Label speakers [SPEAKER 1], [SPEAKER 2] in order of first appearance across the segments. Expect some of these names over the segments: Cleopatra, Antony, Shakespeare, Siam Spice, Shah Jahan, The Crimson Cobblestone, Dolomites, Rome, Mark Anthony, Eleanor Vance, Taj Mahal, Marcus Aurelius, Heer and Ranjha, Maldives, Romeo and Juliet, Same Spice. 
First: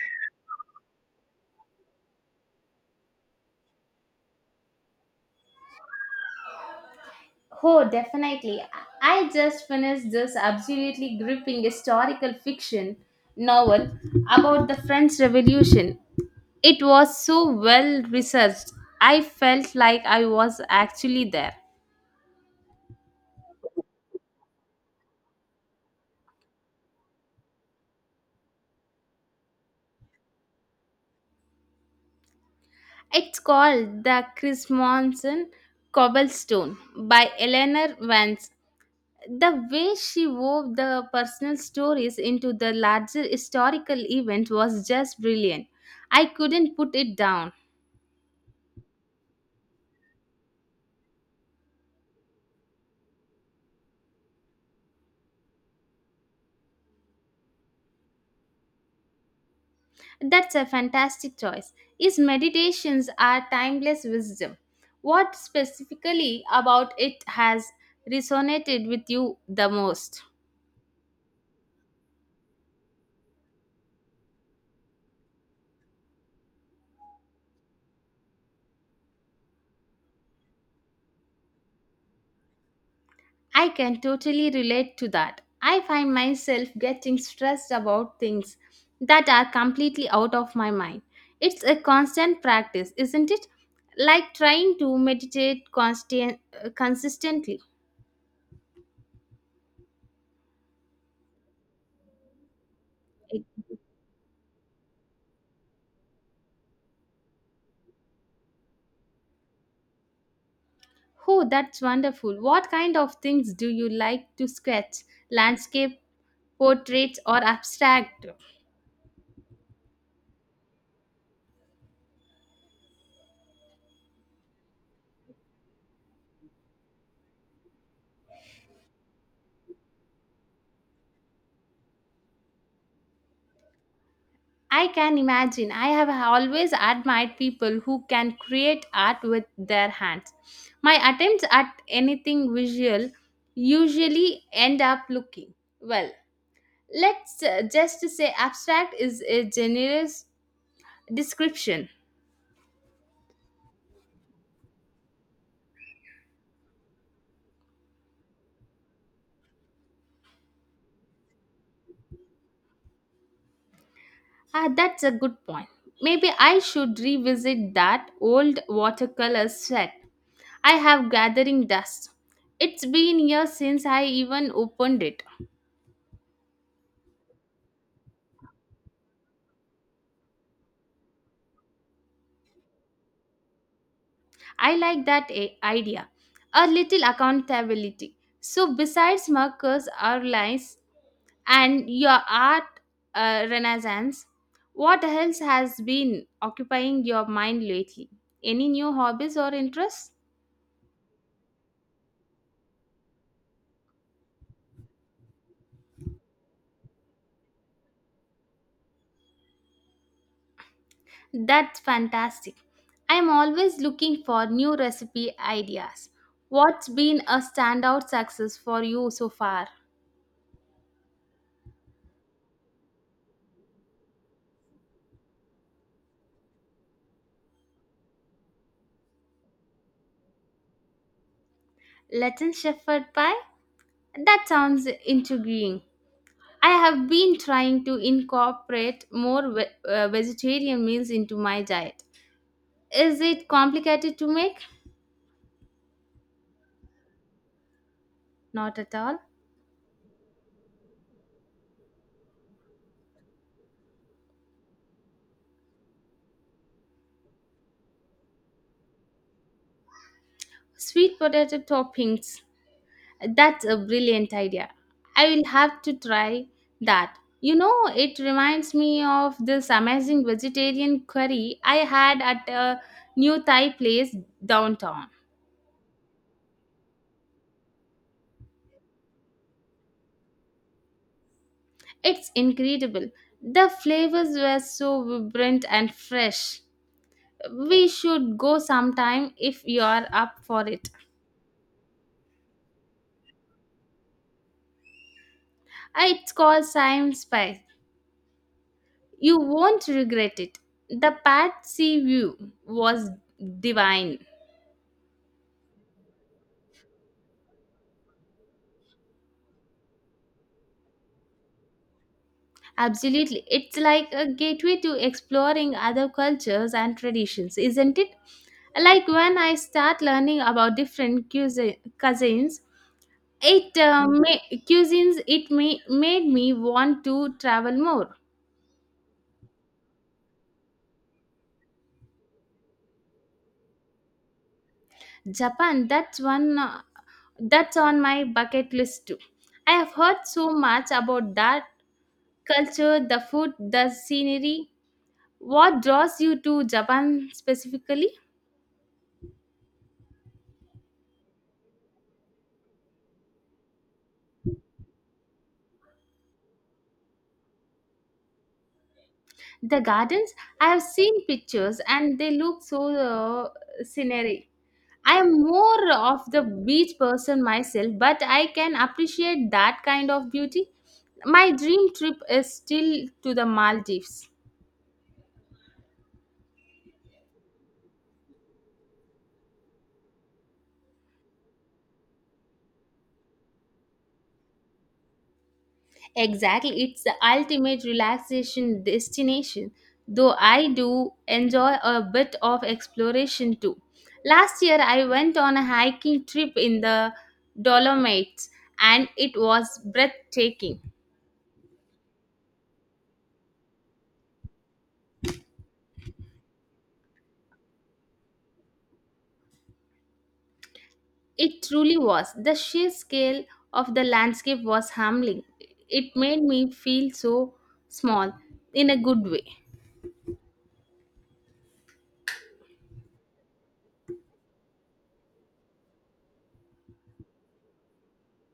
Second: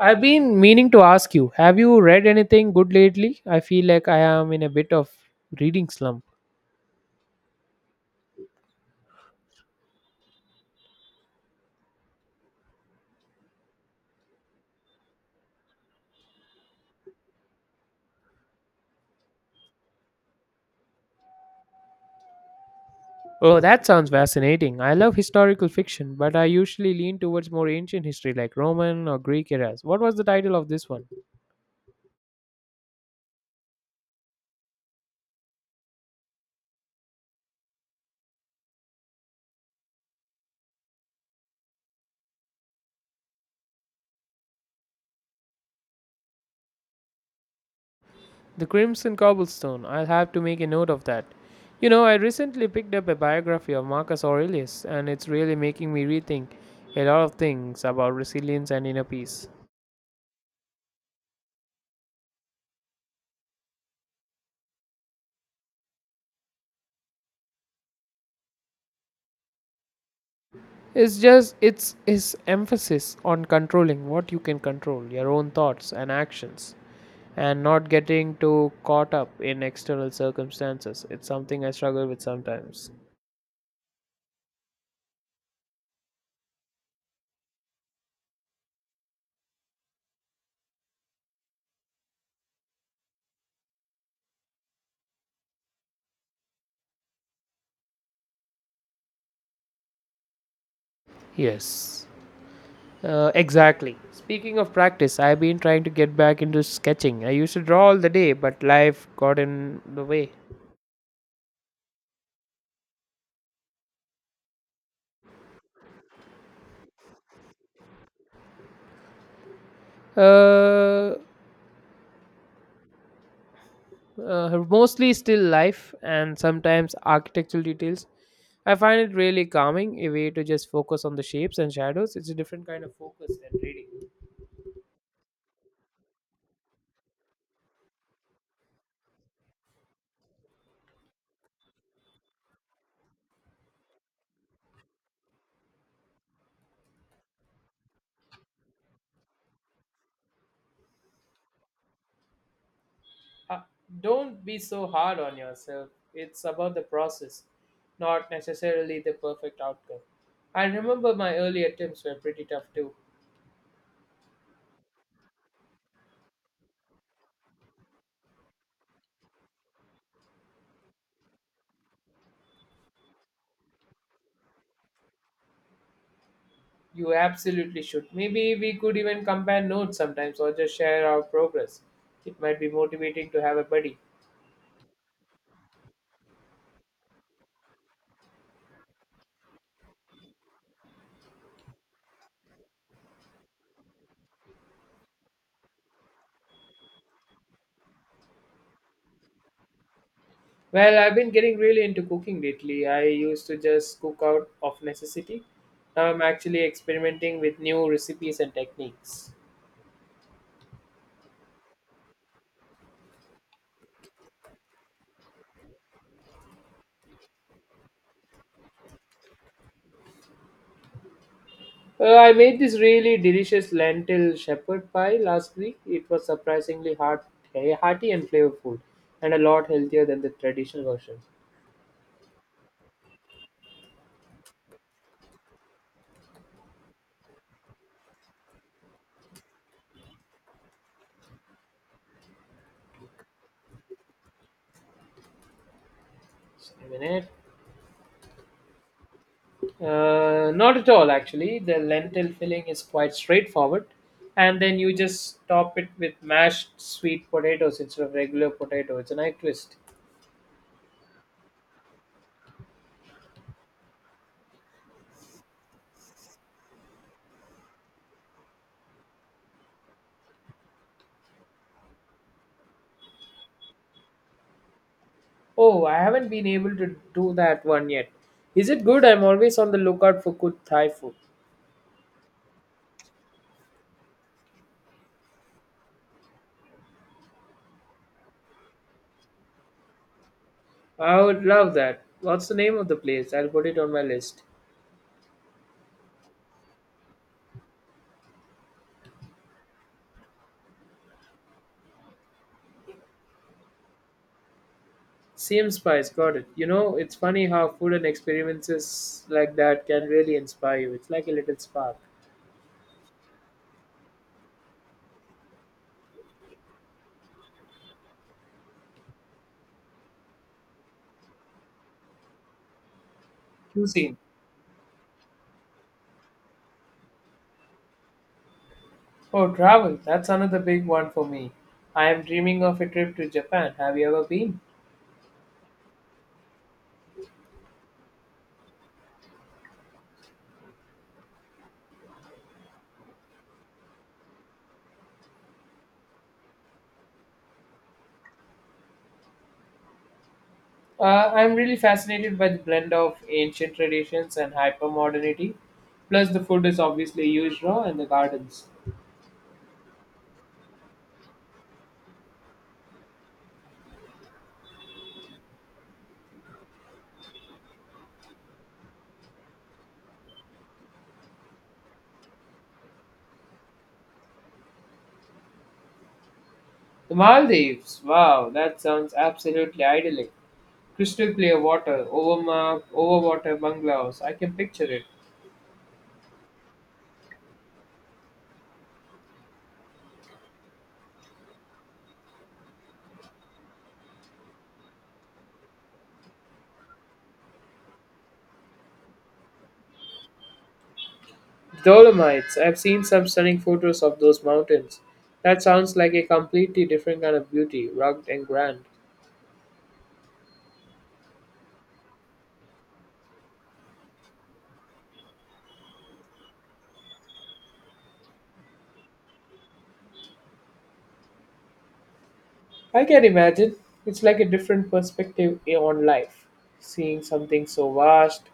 [SPEAKER 1] I've been meaning to ask you, have you read anything good lately? I feel like I am in a bit of reading slump.
[SPEAKER 2] Oh, definitely. I just finished this absolutely gripping historical fiction novel about the French Revolution. It was so well researched. I felt like I was actually there.
[SPEAKER 1] Oh, that sounds fascinating. I love historical fiction, but I usually lean towards more ancient history like Roman or Greek eras. What was the title of this one?
[SPEAKER 2] It's called The Crimson Cobblestone by Eleanor Vance. The way she wove the personal stories into the larger historical event was just brilliant. I couldn't put it down.
[SPEAKER 1] The Crimson Cobblestone. I'll have to make a note of that. You know, I recently picked up a biography of Marcus Aurelius, and it's really making me rethink a lot of things about resilience and inner peace.
[SPEAKER 2] That's a fantastic choice. His meditations are timeless wisdom. What specifically about it has resonated with you the most?
[SPEAKER 1] It's his emphasis on controlling what you can control, your own thoughts and actions, and not getting too caught up in external circumstances. It's something I struggle with sometimes.
[SPEAKER 2] I can totally relate to that. I find myself getting stressed about things that are completely out of my mind. It's a constant practice, isn't it? Like trying to meditate constant, consistently.
[SPEAKER 1] Yes. Exactly. Speaking of practice, I've been trying to get back into sketching. I used to draw all the day, but life got in the way.
[SPEAKER 2] Oh, that's wonderful. What kind of things do you like to sketch? Landscape, portraits, or abstract?
[SPEAKER 1] Uh, Mostly still life and sometimes architectural details. I find it really calming, a way to just focus on the shapes and shadows. It's a different kind of focus than reading.
[SPEAKER 2] I can imagine. I have always admired people who can create art with their hands. My attempts at anything visual usually end up looking well. Let's just say abstract is a generous description.
[SPEAKER 1] Uh, don't be so hard on yourself. It's about the process, not necessarily the perfect outcome. I remember my early attempts were pretty tough too.
[SPEAKER 2] Ah, that's a good point. Maybe I should revisit that old watercolor set. I have gathering dust. It's been years since I even opened it.
[SPEAKER 1] You absolutely should. Maybe we could even compare notes sometimes or just share our progress. It might be motivating to have a buddy.
[SPEAKER 2] I like that idea. A little accountability. So, besides markers, outlines, and your art renaissance, what else has been occupying your mind lately? Any new hobbies or interests?
[SPEAKER 1] Well, I've been getting really into cooking lately. I used to just cook out of necessity. Now I'm actually experimenting with new recipes and techniques.
[SPEAKER 2] That's fantastic. I'm always looking for new recipe ideas. What's been a standout success for you so far?
[SPEAKER 1] I made this really delicious lentil shepherd pie last week. It was surprisingly hearty and flavorful, and a lot healthier than the traditional version.
[SPEAKER 2] Latin Shepherd Pie? That sounds intriguing. I have been trying to incorporate more vegetarian meals into my diet. Is it complicated to make?
[SPEAKER 1] Just a minute.
[SPEAKER 2] Not at all.
[SPEAKER 1] Not at all, actually. The lentil filling is quite straightforward, and then you just top it with mashed sweet potatoes instead of regular potato. It's a nice twist.
[SPEAKER 2] Sweet potato toppings. That's a brilliant idea. I will have to try that. You know, it reminds me of this amazing vegetarian curry I had at a new Thai place downtown.
[SPEAKER 1] Oh, I haven't been able to do that one yet. Is it good? I'm always on the lookout for good Thai food.
[SPEAKER 2] It's incredible. The flavors were so vibrant and fresh. We should go sometime if you are up for it.
[SPEAKER 1] I would love that. What's the name of the place? I'll put it on my list.
[SPEAKER 2] Ah, it's called Siam Spice. You won't regret it. The Patsy view was divine.
[SPEAKER 1] Same Spice, got it. You know, it's funny how food and experiences like that can really inspire you. It's like a little spark.
[SPEAKER 2] Absolutely. It's like a gateway to exploring other cultures and traditions, isn't it? Like when I start learning about different cuisines, It uh,
[SPEAKER 1] Cuisine.
[SPEAKER 2] ma- cuisines made me want to travel more.
[SPEAKER 1] Oh, travel. That's another big one for me. I am dreaming of a trip to Japan. Have you ever been?
[SPEAKER 2] Japan, that's on my bucket list too. I have heard so much about that culture, the food, the scenery. What draws you to Japan specifically?
[SPEAKER 1] I'm really fascinated by the blend of ancient traditions and hypermodernity. Plus, the food is obviously used raw in the gardens.
[SPEAKER 2] The gardens. I have seen pictures and they look so scenery. I am more of the beach person myself, but I can appreciate that kind of beauty. My dream trip is still to the Maldives.
[SPEAKER 1] The Maldives, wow, that sounds absolutely idyllic. Crystal clear water, overwater bungalows, I can picture it.
[SPEAKER 2] Exactly, it's the ultimate relaxation destination, though I do enjoy a bit of exploration too. Last year, I went on a hiking trip in the Dolomites and it was breathtaking.
[SPEAKER 1] Dolomites, I've seen some stunning photos of those mountains. That sounds like a completely different kind of beauty, rugged and grand.
[SPEAKER 2] It truly was. The sheer scale of the landscape was humbling. It made me feel so small in a good way.
[SPEAKER 1] I can imagine. It's like a different perspective on life, seeing something so vast.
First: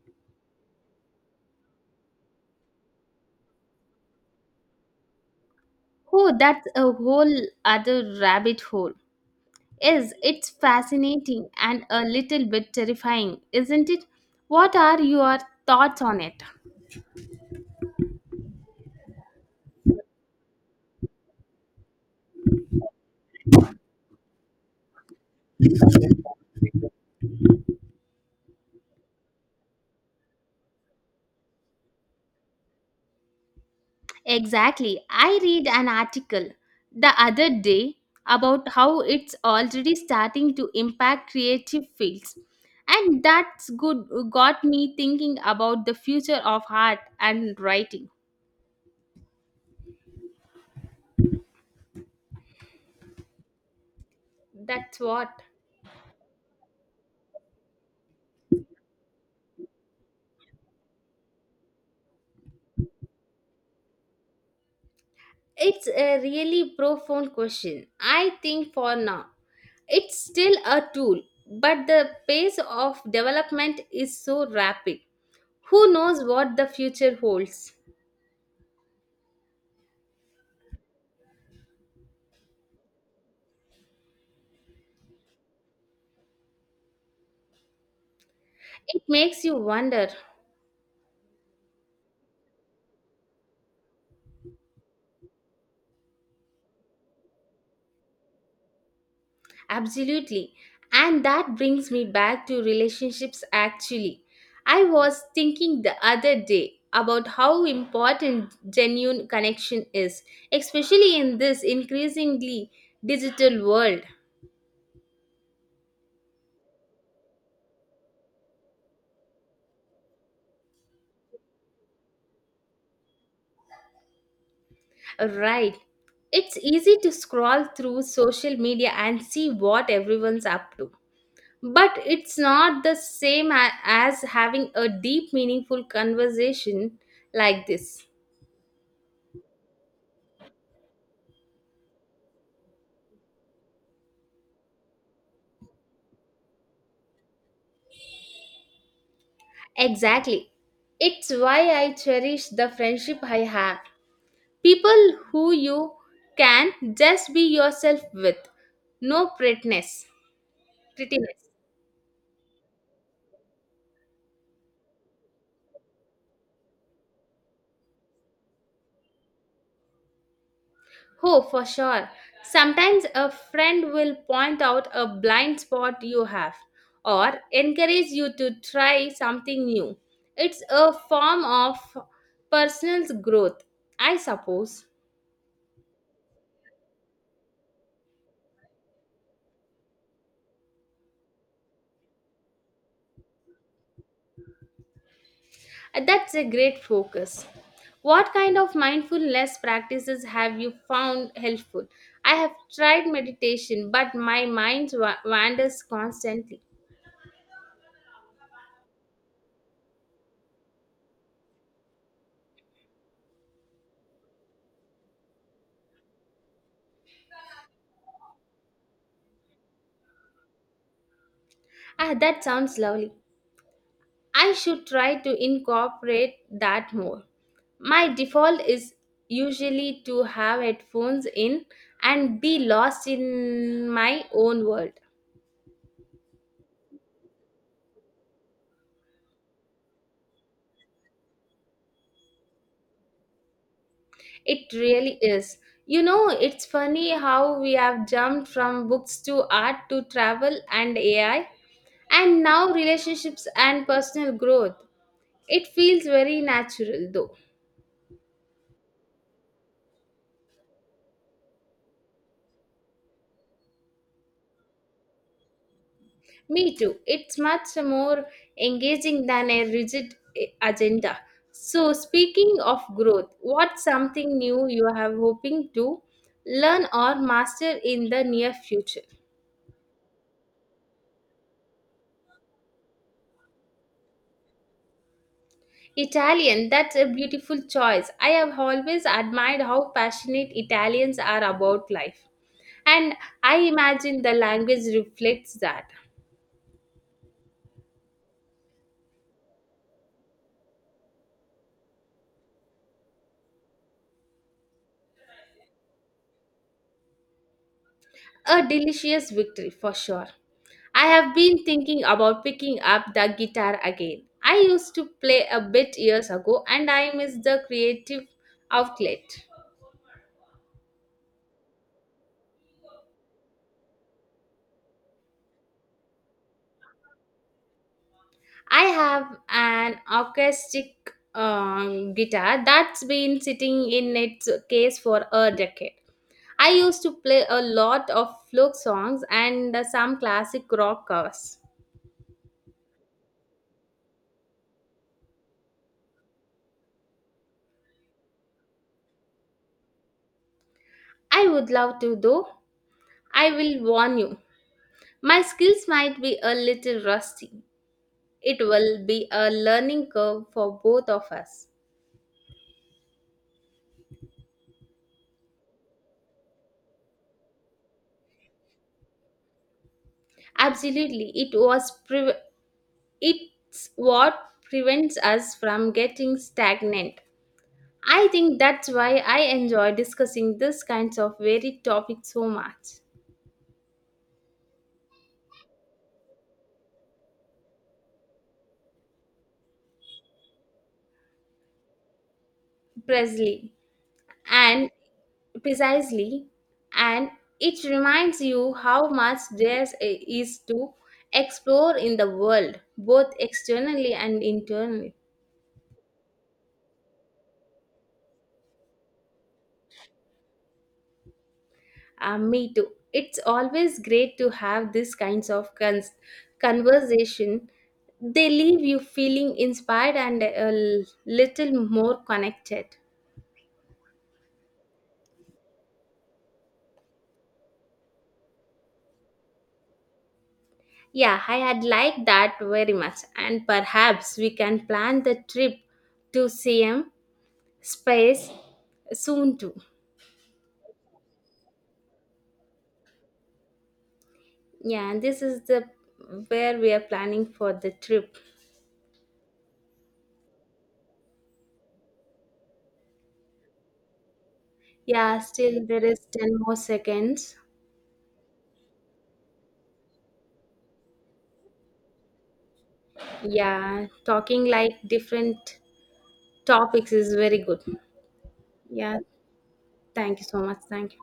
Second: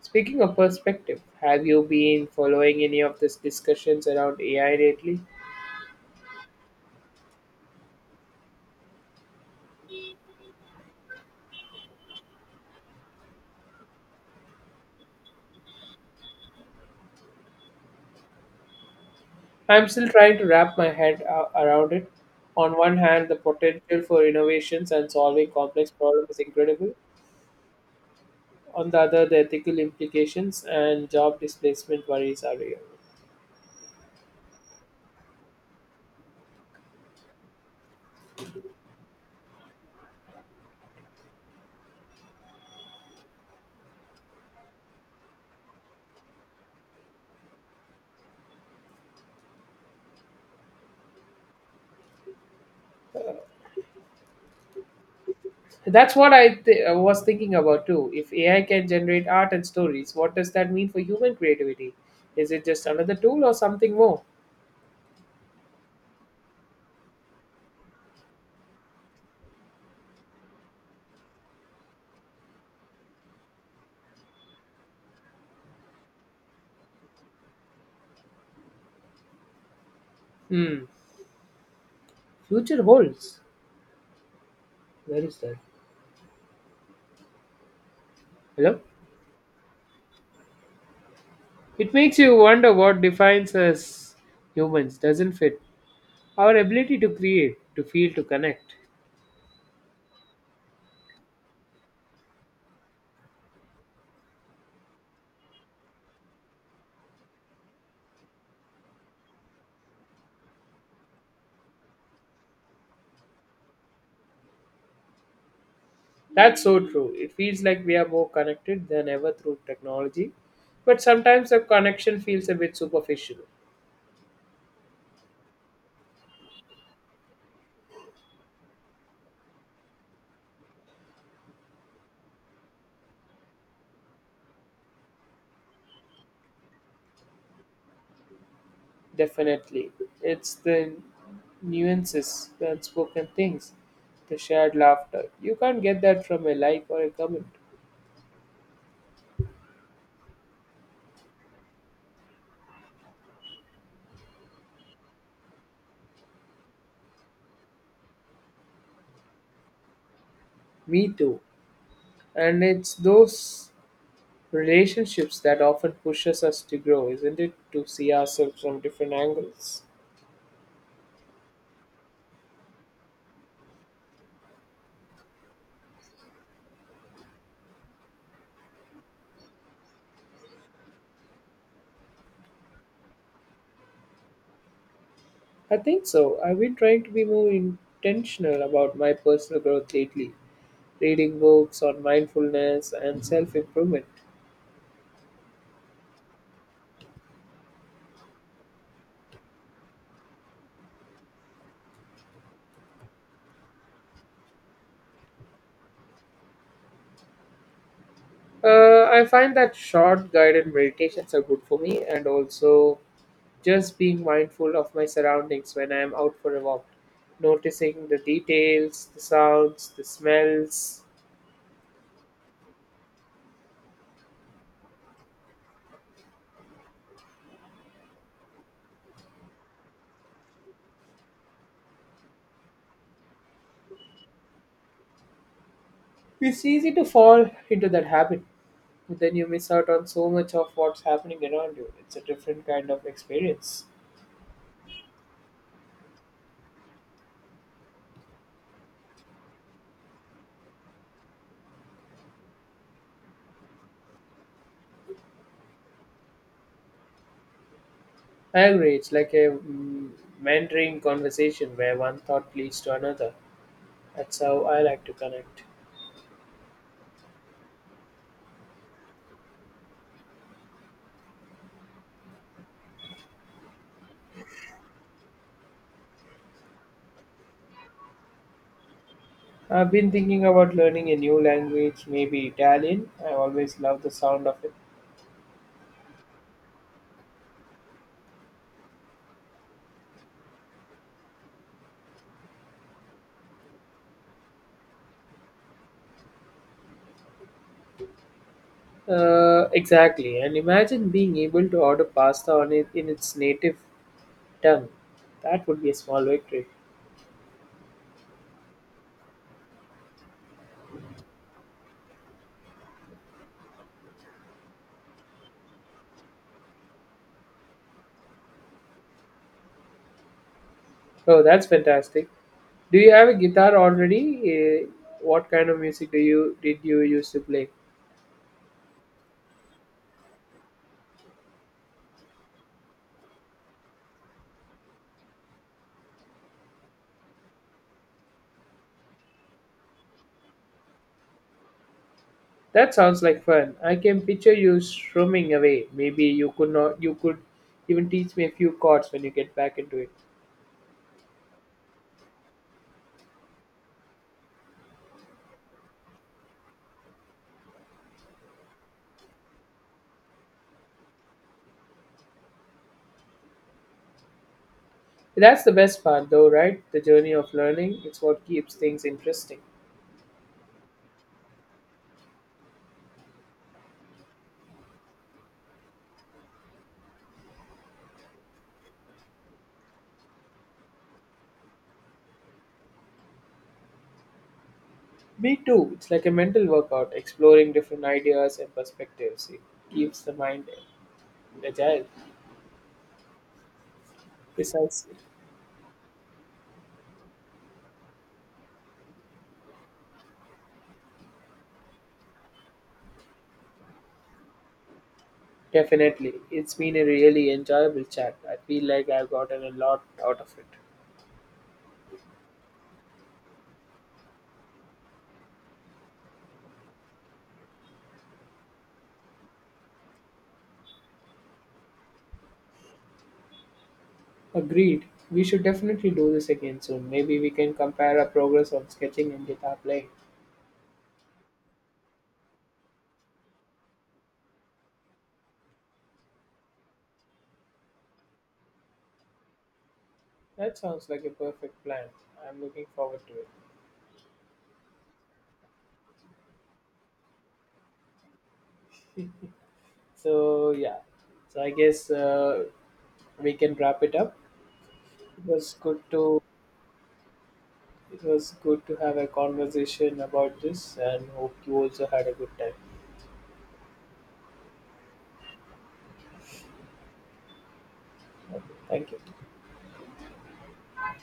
[SPEAKER 1] Speaking of perspective, have you been following any of these discussions around AI lately?
[SPEAKER 2] Oh, that's a whole other rabbit hole. Yes, it's fascinating and a little bit terrifying, isn't it? What are your thoughts on it?
[SPEAKER 1] I'm still trying to wrap my around it. On one hand, the potential for innovations and solving complex problems is incredible. On the other, the ethical implications and job displacement worries are real.
[SPEAKER 2] Exactly. I read an article the other day about how it's already starting to impact creative fields. And that's good got me thinking about the future of art and writing. That's what.
[SPEAKER 1] That's what I th- I was thinking about too. If AI can generate art and stories, what does that mean for human creativity? Is it just another tool or something more?
[SPEAKER 2] It's a really profound question. I think for now, it's still a tool, but the pace of development is so rapid. Who knows what the future holds?
[SPEAKER 1] Hmm. Future holds. Where is that? Hello?
[SPEAKER 2] It makes you wonder.
[SPEAKER 1] It makes you wonder what defines us humans, doesn't it? Our ability to create, to feel, to connect.
[SPEAKER 2] Absolutely. And that brings me back to relationships actually. I was thinking the other day about how important genuine connection is, especially in this increasingly digital world.
[SPEAKER 1] That's so true. It feels like we are more connected than ever through technology. But sometimes the connection feels a bit superficial.
[SPEAKER 2] Right. It's easy to scroll through social media and see what everyone's up to. But it's not the same as having a deep, meaningful conversation like this.
[SPEAKER 1] Definitely. It's the nuances, the unspoken things, the shared laughter. You can't get that from a like or a comment.
[SPEAKER 2] Exactly. It's why I cherish the friendship I have. People who you can just be yourself with. No prettiness.
[SPEAKER 1] Me too.
[SPEAKER 2] Prettiness.
[SPEAKER 1] And it's those relationships that often pushes us to grow, isn't it? To see ourselves from different angles.
[SPEAKER 2] Oh, for sure. Sometimes a friend will point out a blind spot you have or encourage you to try something new. It's a form of personal growth, I suppose.
[SPEAKER 1] I think so. I've been trying to be more intentional about my personal growth lately, reading books on mindfulness and self improvement.
[SPEAKER 2] That's a great focus. What kind of mindfulness practices have you found helpful? I have tried meditation, but my mind wanders constantly.
[SPEAKER 1] I find that short guided meditations are good for me, and also just being mindful of my surroundings when I am out for a walk, noticing the details, the sounds, the smells.
[SPEAKER 2] Ah, that sounds lovely. I should try to incorporate that more. My default is usually to have headphones in and be lost in my own world.
[SPEAKER 1] It's easy to fall into that habit. Then you miss out on so much of what's happening around you. It's a different kind of experience.
[SPEAKER 2] It really is. You know, it's funny how we have jumped from books to art to travel and AI, and now relationships and personal growth. It feels very natural though.
[SPEAKER 1] I agree. It's like a mentoring conversation where one thought leads to another. That's how I like to connect.
[SPEAKER 2] Me too. It's much more engaging than a rigid agenda. So, speaking of growth, what's something new you have hoping to learn or master in the near future?
[SPEAKER 1] I've been thinking about learning a new language, maybe Italian. I always love the sound of it.
[SPEAKER 2] Italian, that's a beautiful choice. I have always admired how passionate Italians are about life. And I imagine the language reflects that.
[SPEAKER 1] Exactly. And imagine being able to order pasta on it in its native tongue. That would be a small victory.
[SPEAKER 2] A delicious victory for sure. I have been thinking about picking up the guitar again. I used to play a bit years ago and I miss the creative outlet.
[SPEAKER 1] Oh, that's fantastic. Do you have a guitar already? Uh, what kind of music do you did you used to play?
[SPEAKER 2] I have an acoustic guitar that's been sitting in its case for a decade. I used to play a lot of folk songs and some classic rock covers.
[SPEAKER 1] That sounds like fun. I can picture you strumming away. Maybe you could not you could even teach me a few chords when you get back into it.
[SPEAKER 2] I would love to, though. I will warn you, my skills might be a little rusty. It will be a learning curve for both of us.
[SPEAKER 1] That's the best part though, right? The journey of learning, it's what keeps things interesting.
[SPEAKER 2] Absolutely, it's what prevents us from getting stagnant. I think that's why I enjoy discussing this kinds of varied topics so much.
[SPEAKER 1] Me too. It's like a mental workout, exploring different ideas and perspectives. It keeps the mind agile.
[SPEAKER 2] Presley, and
[SPEAKER 1] Precisely.
[SPEAKER 2] Precisely, and it reminds you how much there is to explore in the world, both externally and internally.
[SPEAKER 1] Definitely. It's been a really enjoyable chat. I feel like I've gotten a lot out of it.
[SPEAKER 2] Me too. It's always great to have these kinds of conversation. They leave you feeling inspired and a little more connected.
[SPEAKER 1] Agreed. We should definitely do this again soon. Maybe we can compare our progress on sketching and guitar playing.
[SPEAKER 2] Yeah, I had liked that very much, and perhaps we can plan the trip to CM space soon too.
[SPEAKER 1] That sounds like a perfect plan. I'm looking forward to it.
[SPEAKER 2] Yeah, and this is the where we are planning for the trip.
[SPEAKER 1] So, yeah. So I guess we can wrap it up.
[SPEAKER 2] Yeah,
[SPEAKER 1] It was
[SPEAKER 2] still
[SPEAKER 1] good
[SPEAKER 2] there is
[SPEAKER 1] to
[SPEAKER 2] 10 more seconds.
[SPEAKER 1] it was good to have a conversation about this and hope you also had a good time.
[SPEAKER 2] Yeah, talking like different topics is very good.
[SPEAKER 1] Thank you.
[SPEAKER 2] Yeah, thank you so much. Thank you.